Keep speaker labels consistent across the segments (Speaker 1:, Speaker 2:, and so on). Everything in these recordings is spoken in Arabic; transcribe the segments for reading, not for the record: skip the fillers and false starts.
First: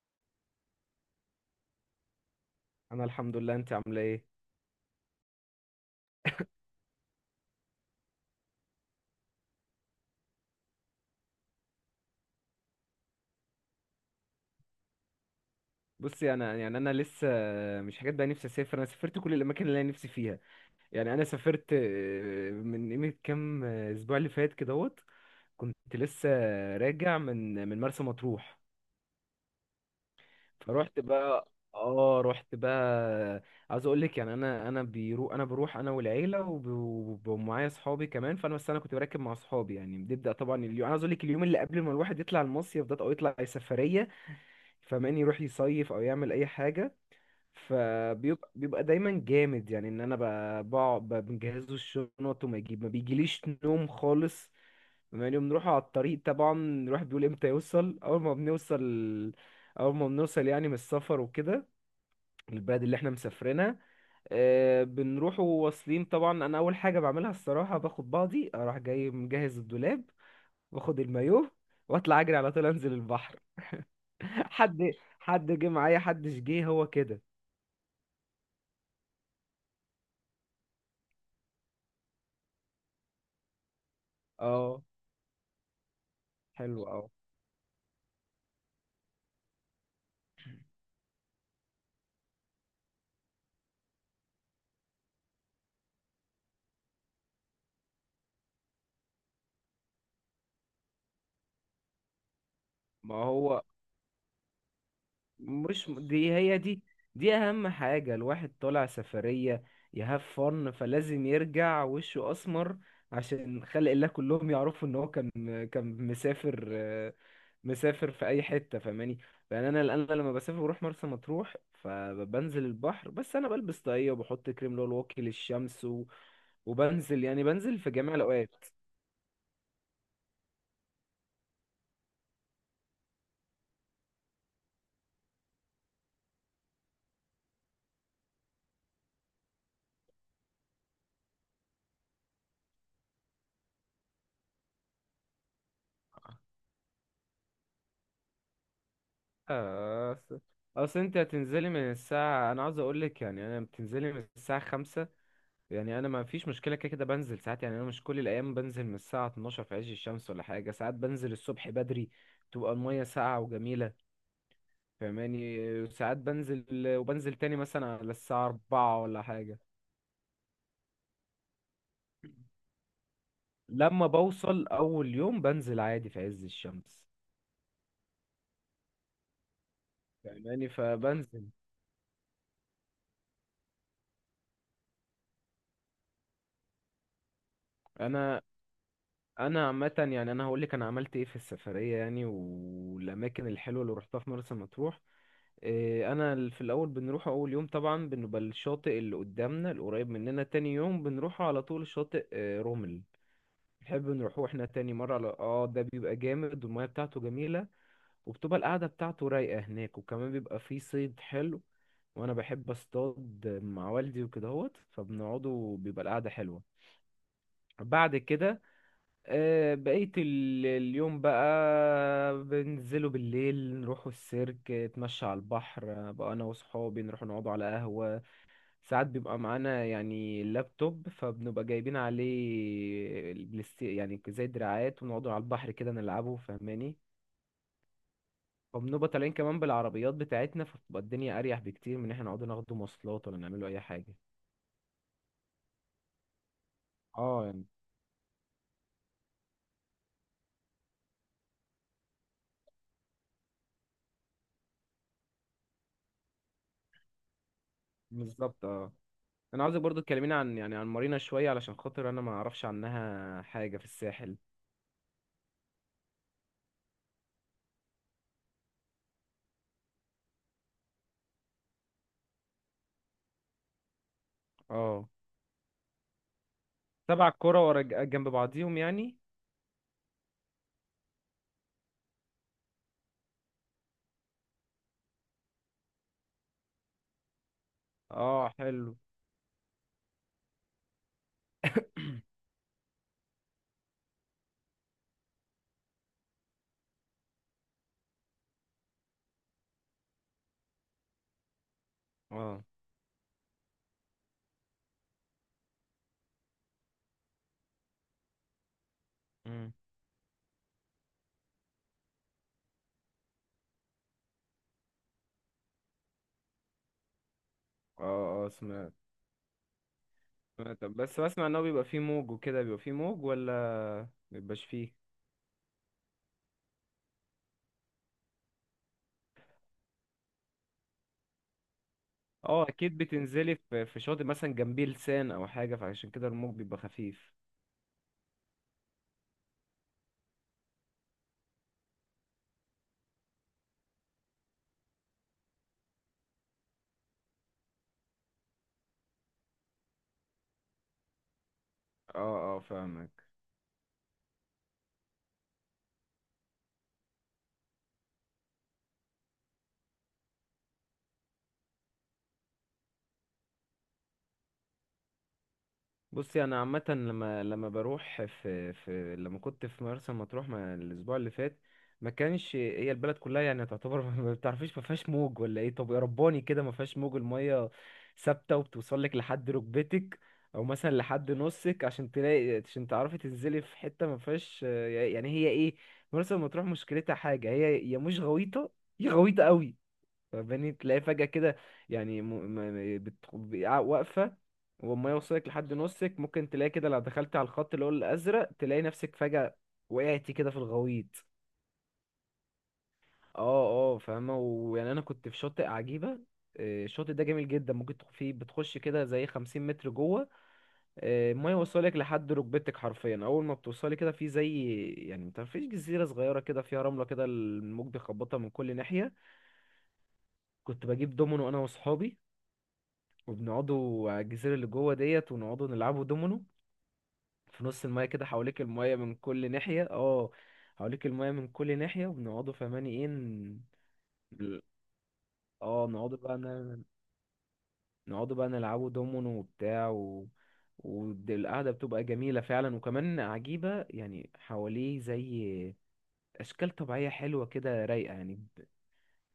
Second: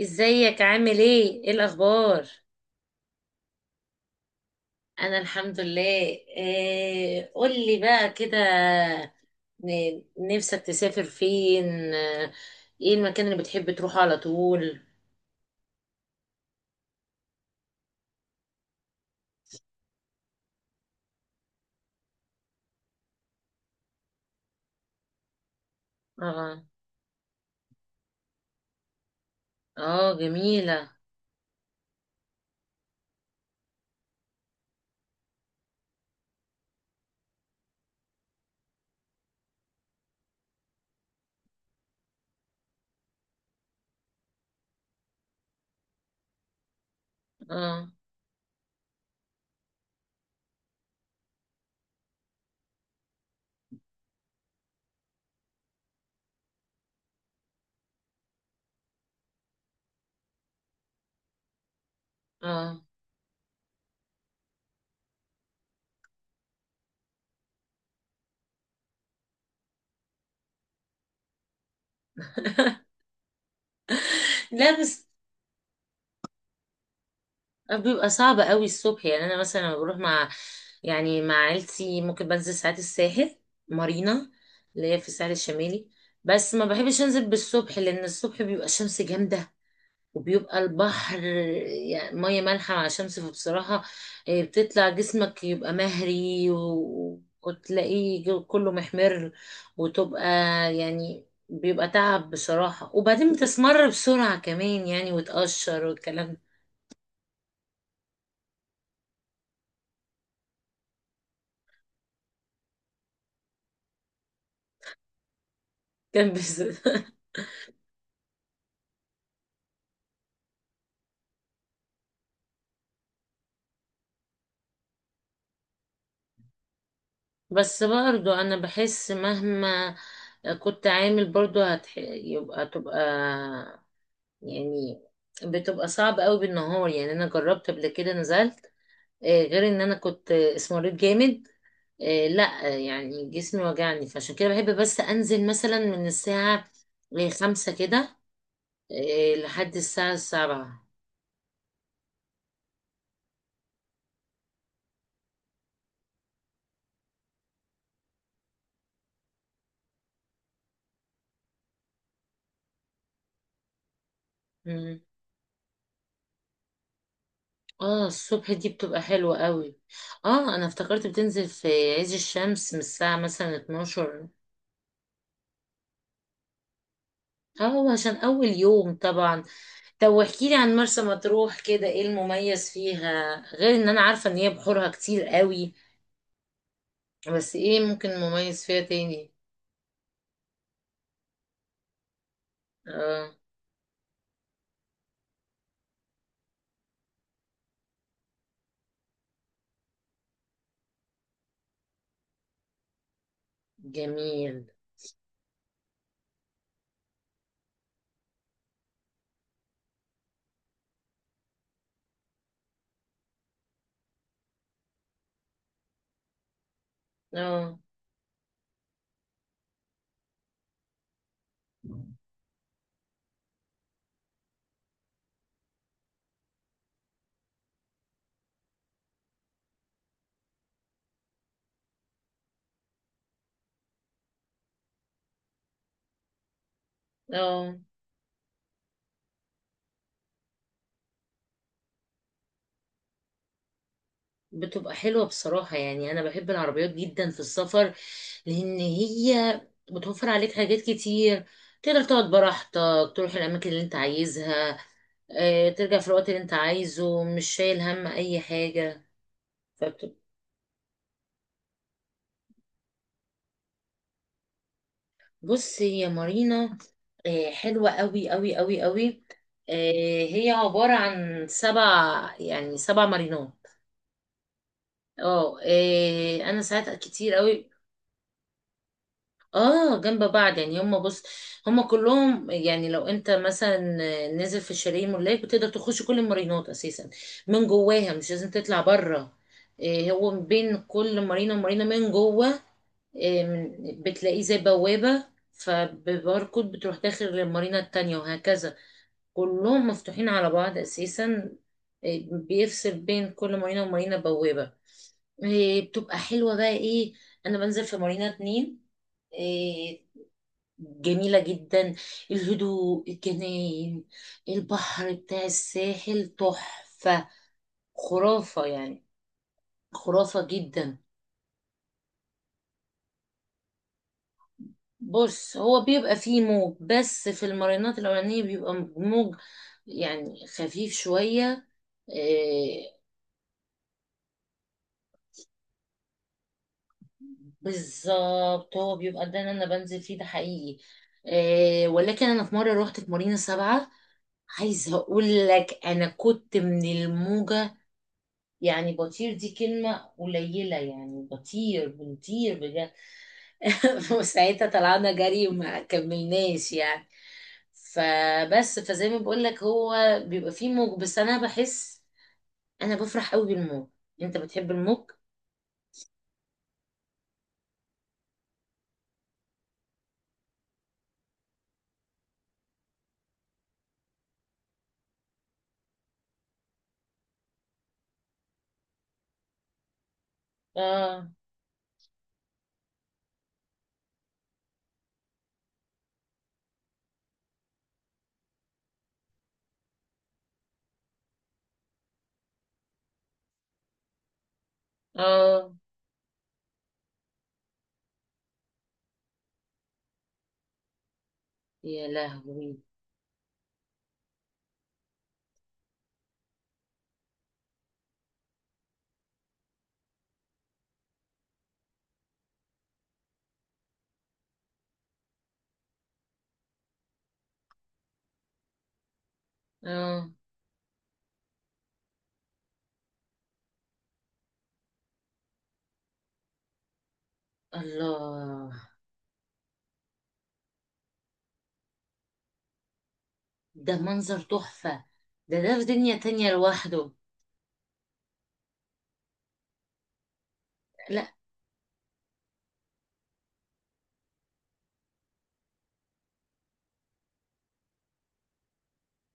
Speaker 1: ازيك؟ عامل ايه؟ ايه الاخبار؟
Speaker 2: انا الحمد لله. انت عامله ايه؟
Speaker 1: انا الحمد لله. إيه قولي بقى كده. نفسك تسافر فين؟ ايه المكان اللي بتحب تروحه على طول؟
Speaker 2: بصي، انا يعني انا لسه مش حاجات بقى نفسي اسافر. انا سافرت كل الاماكن اللي انا نفسي فيها. يعني انا سافرت من قيمه كام اسبوع اللي فات كدهوت. كنت لسه
Speaker 1: اه.
Speaker 2: راجع من مرسى مطروح.
Speaker 1: اه، جميلة.
Speaker 2: فروحت بقى، اه رحت بقى. عاوز اقول لك، يعني انا بيرو، انا بروح انا والعيله ومعايا اصحابي كمان. فانا، بس انا كنت براكب مع اصحابي. يعني بنبدا، طبعا اليوم، انا عاوز اقول لك، اليوم اللي قبل ما الواحد يطلع المصيف ده او يطلع اي سفريه، فاهماني، يروح يصيف او يعمل اي حاجه،
Speaker 1: اه.
Speaker 2: فبيبقى دايما جامد. يعني ان انا بقعد بنجهزه الشنط، وما يجيب، ما بيجيليش نوم خالص. بما اني بنروح على الطريق طبعا، الواحد بيقول امتى يوصل. اول ما بنوصل، اول ما بنوصل يعني من السفر وكده، البلد
Speaker 1: اه.
Speaker 2: اللي احنا مسافرينها، بنروح وواصلين. طبعا انا اول حاجه بعملها الصراحه، باخد بعضي اروح جاي مجهز الدولاب، واخد المايوه، واطلع اجري على طول انزل البحر.
Speaker 1: لا
Speaker 2: حد،
Speaker 1: بس
Speaker 2: حد جه معايا؟ حدش جه، هو كده.
Speaker 1: بيبقى صعب قوي الصبح. يعني انا مثلا لما بروح مع يعني مع عيلتي، ممكن بنزل ساعات الساحل، مارينا
Speaker 2: اه
Speaker 1: اللي هي في الساحل الشمالي. بس ما
Speaker 2: حلو،
Speaker 1: بحبش
Speaker 2: اه.
Speaker 1: انزل بالصبح، لان الصبح بيبقى الشمس جامدة، وبيبقى البحر يعني مية مالحة مع شمس. فبصراحة إيه، بتطلع جسمك يبقى مهري وتلاقيه كله محمر، وتبقى يعني بيبقى تعب بصراحة،
Speaker 2: ما
Speaker 1: وبعدين
Speaker 2: هو
Speaker 1: بتسمر بسرعة كمان يعني، وتقشر
Speaker 2: مش
Speaker 1: والكلام
Speaker 2: دي
Speaker 1: ده.
Speaker 2: هي دي، دي اهم حاجة. الواحد طالع سفرية يهاف فن، فلازم يرجع وشه اسمر عشان خلق الله كلهم يعرفوا ان هو كان، كان
Speaker 1: كان بس
Speaker 2: مسافر، مسافر في اي حتة، فاهماني. يعني انا لما بسافر بروح مرسى مطروح، فبنزل البحر. بس انا بلبس طاقية، وبحط كريم اللي هو الواقي للشمس، و... وبنزل، يعني بنزل
Speaker 1: بس
Speaker 2: في جميع
Speaker 1: برضو أنا
Speaker 2: الاوقات.
Speaker 1: بحس مهما كنت عامل برضو يبقى تبقى يعني، بتبقى صعب قوي بالنهار. يعني أنا جربت قبل كده نزلت، غير ان انا كنت اسمريت جامد، لا، يعني جسمي وجعني. فعشان كده بحب بس انزل مثلا من الساعة 5 كده لحد الساعة
Speaker 2: أصل،
Speaker 1: سبعة
Speaker 2: أنت هتنزلي من الساعة، أنا عاوز أقولك، يعني أنا بتنزلي من الساعة 5. يعني أنا ما فيش مشكلة، كده كده بنزل ساعات. يعني أنا مش كل الأيام بنزل من الساعة 12 في عز الشمس ولا حاجة. ساعات بنزل الصبح بدري، تبقى المية ساقعة وجميلة،
Speaker 1: مم.
Speaker 2: فاهماني. ساعات بنزل وبنزل تاني مثلا
Speaker 1: اه،
Speaker 2: على الساعة
Speaker 1: الصبح دي بتبقى
Speaker 2: 4 ولا
Speaker 1: حلوة
Speaker 2: حاجة.
Speaker 1: قوي. اه، انا افتكرت بتنزل في عز الشمس من الساعة مثلا
Speaker 2: لما
Speaker 1: 12.
Speaker 2: بوصل أول يوم بنزل عادي في عز الشمس،
Speaker 1: اه، عشان اول يوم طبعا. طب واحكيلي
Speaker 2: فاهماني،
Speaker 1: عن مرسى
Speaker 2: فبنزل.
Speaker 1: مطروح كده، ايه المميز فيها غير ان انا عارفة ان هي بحورها كتير قوي؟ بس ايه ممكن
Speaker 2: أنا،
Speaker 1: مميز فيها تاني؟
Speaker 2: انا عامه يعني، انا هقول لك انا عملت ايه في السفريه، يعني
Speaker 1: اه،
Speaker 2: والاماكن الحلوه اللي روحتها في مرسى مطروح. انا في الاول بنروح، اول يوم طبعا بنبقى الشاطئ اللي قدامنا القريب مننا. تاني يوم بنروح على طول شاطئ رمل، بنحب نروحه
Speaker 1: جميل.
Speaker 2: احنا تاني مره. على اه، ده بيبقى جامد، والميه بتاعته جميله، وبتبقى القعده بتاعته رايقه هناك، وكمان بيبقى فيه صيد حلو، وانا بحب اصطاد مع والدي وكدهوت. فبنقعدوا، بيبقى القعده حلوه.
Speaker 1: اه.
Speaker 2: بعد كده، بقيت اليوم بقى بننزله بالليل، نروحوا السيرك، اتمشى على البحر. بقى انا وصحابي نروح نقعدوا على قهوة. ساعات بيبقى معانا يعني اللابتوب، فبنبقى جايبين عليه البلاستي يعني زي دراعات، ونقعدوا على البحر كده نلعبه، فاهماني.
Speaker 1: اه،
Speaker 2: وبنبقى طالعين كمان بالعربيات بتاعتنا، فبتبقى الدنيا اريح بكتير من ان احنا نقعد ناخد مواصلات ولا نعملوا اي حاجة.
Speaker 1: بتبقى حلوة بصراحة. يعني أنا بحب العربيات جدا في
Speaker 2: اه يعني،
Speaker 1: السفر، لأن هي بتوفر عليك حاجات كتير. تقدر تقعد براحتك، تروح الأماكن اللي أنت عايزها، ترجع في الوقت اللي أنت عايزه، مش شايل هم أي
Speaker 2: بالظبط اه.
Speaker 1: حاجة.
Speaker 2: انا عاوزك برضو
Speaker 1: فبت-
Speaker 2: تكلميني عن، يعني عن مارينا شويه، علشان خاطر انا ما اعرفش عنها حاجه في الساحل.
Speaker 1: بص، هي مارينا حلوة أوي أوي أوي أوي. هي عبارة عن سبع يعني سبع مارينات.
Speaker 2: اه،
Speaker 1: اه. إيه انا ساعات
Speaker 2: سبع
Speaker 1: كتير
Speaker 2: كرة
Speaker 1: قوي.
Speaker 2: ورا جنب بعضيهم يعني.
Speaker 1: اه، جنب بعض. يعني بص هم كلهم، يعني لو انت مثلا نزل في الشاليه ملاك بتقدر تخش كل المارينات اساسا من جواها، مش
Speaker 2: اه
Speaker 1: لازم تطلع
Speaker 2: حلو،
Speaker 1: بره. إيه هو بين كل مارينا ومارينا من جوه، إيه بتلاقيه زي بوابة، فبباركود بتروح داخل للمارينا التانية وهكذا. كلهم مفتوحين على بعض اساسا. إيه
Speaker 2: اه.
Speaker 1: بيفصل بين كل مارينا ومارينا بوابة. إيه بتبقى حلوة بقى ايه، انا بنزل في مارينا اتنين
Speaker 2: مم.
Speaker 1: آه، جميلة جدا. الهدوء، الجناين، البحر بتاع الساحل تحفة،
Speaker 2: اه اه
Speaker 1: خرافة
Speaker 2: سمعت.
Speaker 1: يعني، خرافة
Speaker 2: سمعت،
Speaker 1: جدا.
Speaker 2: بس بسمع ان هو بيبقى فيه موج وكده. بيبقى فيه موج ولا مبيبقاش فيه؟
Speaker 1: بص هو بيبقى فيه موج بس في المارينات الأولانية بيبقى موج يعني خفيف شوية.
Speaker 2: اه
Speaker 1: آه.
Speaker 2: اكيد بتنزلي في شاطئ مثلا جنبيه لسان او حاجه، فعشان كده الموج بيبقى خفيف.
Speaker 1: بالظبط، هو بيبقى ده اللي أنا بنزل فيه ده حقيقي. ولكن أنا في مرة روحت في مارينا سبعة. عايزة أقول لك أنا كنت من الموجة يعني بطير. دي كلمة قليلة، يعني بطير
Speaker 2: اه
Speaker 1: بنطير
Speaker 2: اه
Speaker 1: بجد.
Speaker 2: فاهمك.
Speaker 1: وساعتها طلعنا جري وما كملناش يعني. فبس، فزي ما بقول لك هو بيبقى فيه موج، بس انا بفرح قوي بالموج. انت بتحب الموج؟
Speaker 2: بصي انا عامه، لما بروح في لما كنت في مرسى مطروح، ما الاسبوع اللي فات، ما كانش هي البلد كلها يعني تعتبر ما بتعرفيش، ما فيهاش موج ولا ايه. طب يا رباني، كده ما فيهاش موج، الميه ثابته، وبتوصل لك لحد ركبتك، او مثلا
Speaker 1: اه.
Speaker 2: لحد نصك. عشان تلاقي، عشان تعرفي تنزلي في حته ما فيهاش، يعني هي ايه، مرسى مطروح مشكلتها حاجه، هي يا مش غويطه يا غويطه قوي، فاهماني. تلاقي فجأة كده يعني واقفة وما يوصلك
Speaker 1: اه.
Speaker 2: لحد نصك، ممكن تلاقي كده لو دخلت على الخط اللي هو الأزرق تلاقي نفسك فجأة وقعتي كده في الغويط.
Speaker 1: يا لهوي.
Speaker 2: اه اه فاهمة. ويعني أنا كنت في شاطئ عجيبة. الشاطئ ده جميل جدا، ممكن فيه بتخش كده زي 50 متر جوه. المية يوصلك لحد ركبتك حرفيا. أول ما بتوصلي كده، في زي يعني متعرفيش جزيرة صغيرة كده، فيها رملة كده، الموج بيخبطها من كل ناحية.
Speaker 1: اه.
Speaker 2: كنت بجيب دومينو أنا وأصحابي، وبنقعدوا على الجزيرة اللي جوه ديت، ونقعدوا نلعبوا دومينو في نص المايه كده، حواليك
Speaker 1: الله،
Speaker 2: المايه من كل ناحية. اه، حواليك المايه من كل ناحية وبنقعدوا، فهماني ايه،
Speaker 1: ده منظر تحفة. ده في
Speaker 2: اه.
Speaker 1: دنيا
Speaker 2: نقعدوا بقى
Speaker 1: تانية لوحده.
Speaker 2: نقعدوا بقى نلعبوا دومينو وبتاع، و...
Speaker 1: لا
Speaker 2: والقعدة بتبقى جميلة فعلا وكمان عجيبة يعني، حواليه زي أشكال طبيعية حلوة كده رايقة، يعني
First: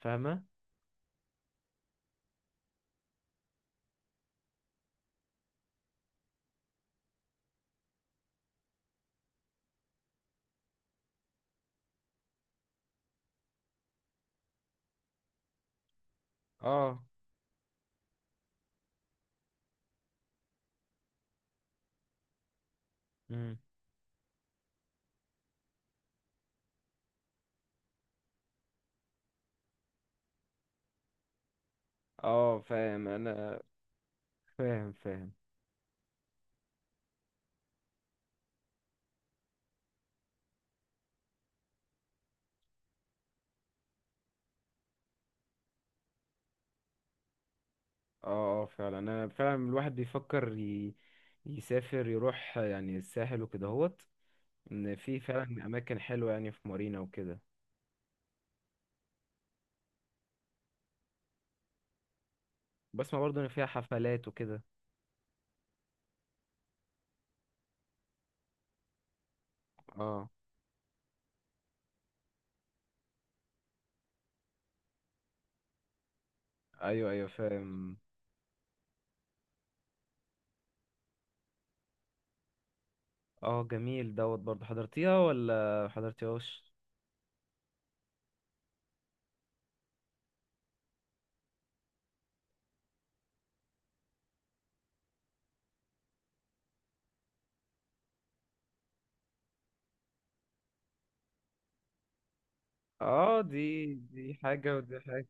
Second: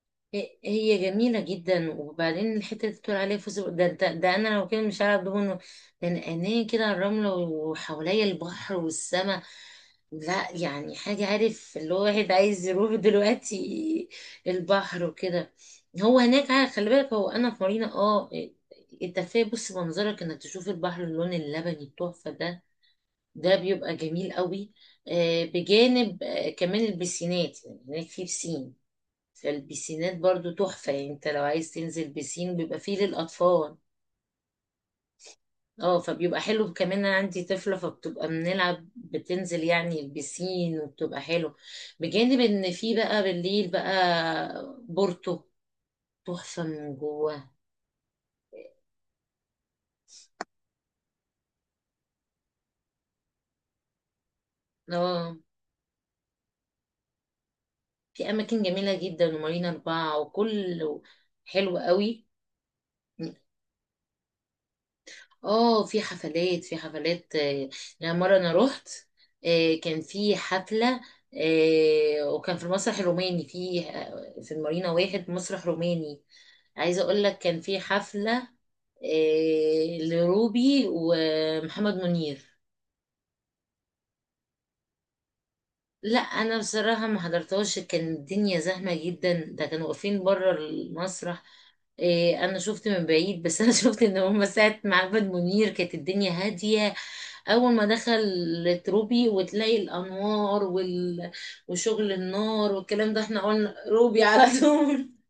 Speaker 2: فاهمة؟
Speaker 1: هي جميلة جدا، وبعدين الحتة اللي بتقول عليها فوز ده، أنا لو كده مش هعرف دوبه، لأن عينيه كده على الرملة وحواليا البحر والسماء. لا يعني حاجة، عارف اللي هو واحد عايز يروح دلوقتي البحر وكده. هو هناك، عارف خلي
Speaker 2: اه.
Speaker 1: بالك، هو أنا في مارينا اه، انت كفاية بص منظرك انك تشوف البحر، اللون اللبني التحفة ده، ده
Speaker 2: مم.
Speaker 1: بيبقى جميل قوي. بجانب كمان البسينات، يعني هناك في بسين. فالبيسينات برضو تحفة. يعني انت لو عايز تنزل بيسين
Speaker 2: اه
Speaker 1: بيبقى فيه
Speaker 2: فاهم أنا،
Speaker 1: للأطفال.
Speaker 2: فاهم فاهم.
Speaker 1: اه، فبيبقى حلو كمان. انا عندي طفلة فبتبقى بنلعب، بتنزل يعني البيسين، وبتبقى حلو. بجانب ان في بقى بالليل بقى بورتو تحفة من جوه.
Speaker 2: اه اه فعلا، انا فعلا الواحد بيفكر يسافر يروح يعني الساحل وكده هوت. ان في
Speaker 1: اه،
Speaker 2: فعلا اماكن حلوه يعني في مارينا وكده.
Speaker 1: في اماكن جميلة جدا، ومارينا اربعة وكل، حلو قوي.
Speaker 2: بسمع برضو ان فيها حفلات وكده.
Speaker 1: اه، في حفلات، في حفلات يعني مرة انا رحت، كان
Speaker 2: اه
Speaker 1: في حفلة وكان في المسرح الروماني، في المارينا واحد مسرح روماني. عايزة
Speaker 2: ايوه
Speaker 1: اقول
Speaker 2: ايوه
Speaker 1: لك كان في
Speaker 2: فاهم.
Speaker 1: حفلة لروبي ومحمد منير.
Speaker 2: اه جميل دوت. برضو حضرتيها ولا
Speaker 1: لا انا
Speaker 2: حضرتيهاش؟
Speaker 1: بصراحه ما حضرتهاش، كان الدنيا زحمه جدا، ده كانوا واقفين بره المسرح. إيه انا شفت من بعيد بس انا شفت ان هم ساعه معبد منير كانت الدنيا هاديه. اول ما دخل روبي وتلاقي الانوار وشغل النار والكلام ده،
Speaker 2: اه
Speaker 1: احنا قلنا
Speaker 2: دي
Speaker 1: روبي
Speaker 2: دي
Speaker 1: على
Speaker 2: حاجه ودي
Speaker 1: طول.
Speaker 2: حاجه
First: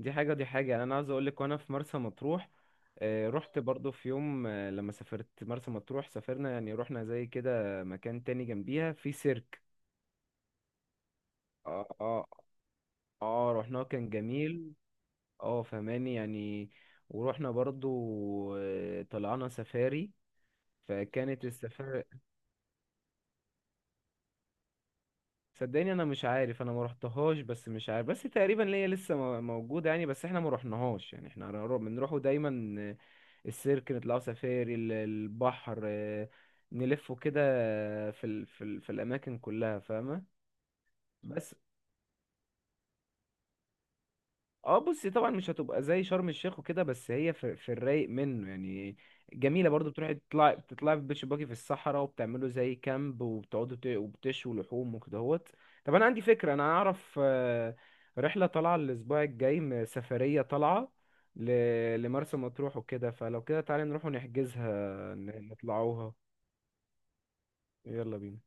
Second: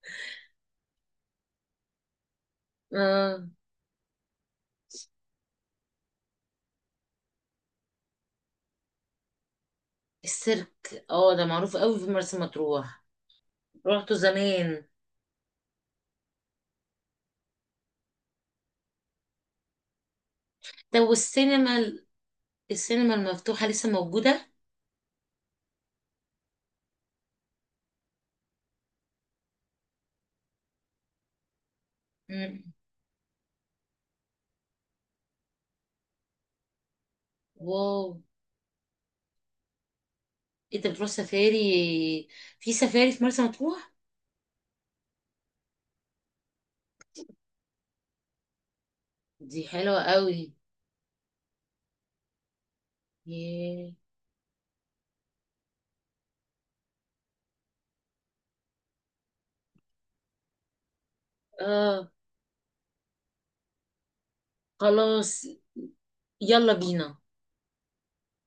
Speaker 2: دي حاجه ودي حاجه. يعني انا عاوز اقول لك، وانا في مرسى مطروح،
Speaker 1: آه
Speaker 2: رحت برضو في يوم، لما سافرت مرسى مطروح، سافرنا يعني رحنا زي كده مكان تاني جنبيها، في سيرك.
Speaker 1: السيرك، اه ده معروف
Speaker 2: اه
Speaker 1: قوي في
Speaker 2: اه
Speaker 1: مرسى مطروح.
Speaker 2: اه، رحناه كان
Speaker 1: روحته
Speaker 2: جميل.
Speaker 1: زمان.
Speaker 2: اه فهماني يعني. ورحنا برضو، طلعنا سفاري،
Speaker 1: طب
Speaker 2: فكانت
Speaker 1: والسينما،
Speaker 2: السفاري.
Speaker 1: السينما المفتوحه لسه موجوده؟
Speaker 2: صدقني انا مش عارف، انا ما رحتهاش، بس مش عارف، بس تقريبا ليا لسه موجوده يعني. بس احنا ما رحناهاش يعني. احنا بنروحوا
Speaker 1: مم.
Speaker 2: دايما السيرك، نطلعوا سفاري، البحر. نلفوا كده
Speaker 1: واو،
Speaker 2: في الاماكن كلها، فاهمه.
Speaker 1: انت بتروح
Speaker 2: بس
Speaker 1: سفاري في مرسى مطروح؟
Speaker 2: اه، بصي طبعا مش هتبقى زي شرم الشيخ وكده، بس هي في, في الرايق منه يعني.
Speaker 1: دي
Speaker 2: جميله برضو،
Speaker 1: حلوة
Speaker 2: بتروحي
Speaker 1: قوي.
Speaker 2: تطلعي بتطلعي في بيتش باجي في الصحراء، وبتعملوا زي كامب، وبتقعدوا
Speaker 1: ياه.
Speaker 2: وبتشوا لحوم وكدهوت. طب انا عندي فكره، انا اعرف رحله طالعه الاسبوع الجاي، سفريه طالعه
Speaker 1: اه،
Speaker 2: لمرسى مطروح وكده. فلو كده تعالي نروح ونحجزها،
Speaker 1: خلاص.
Speaker 2: نطلعوها.
Speaker 1: يلا بينا.
Speaker 2: يلا بينا.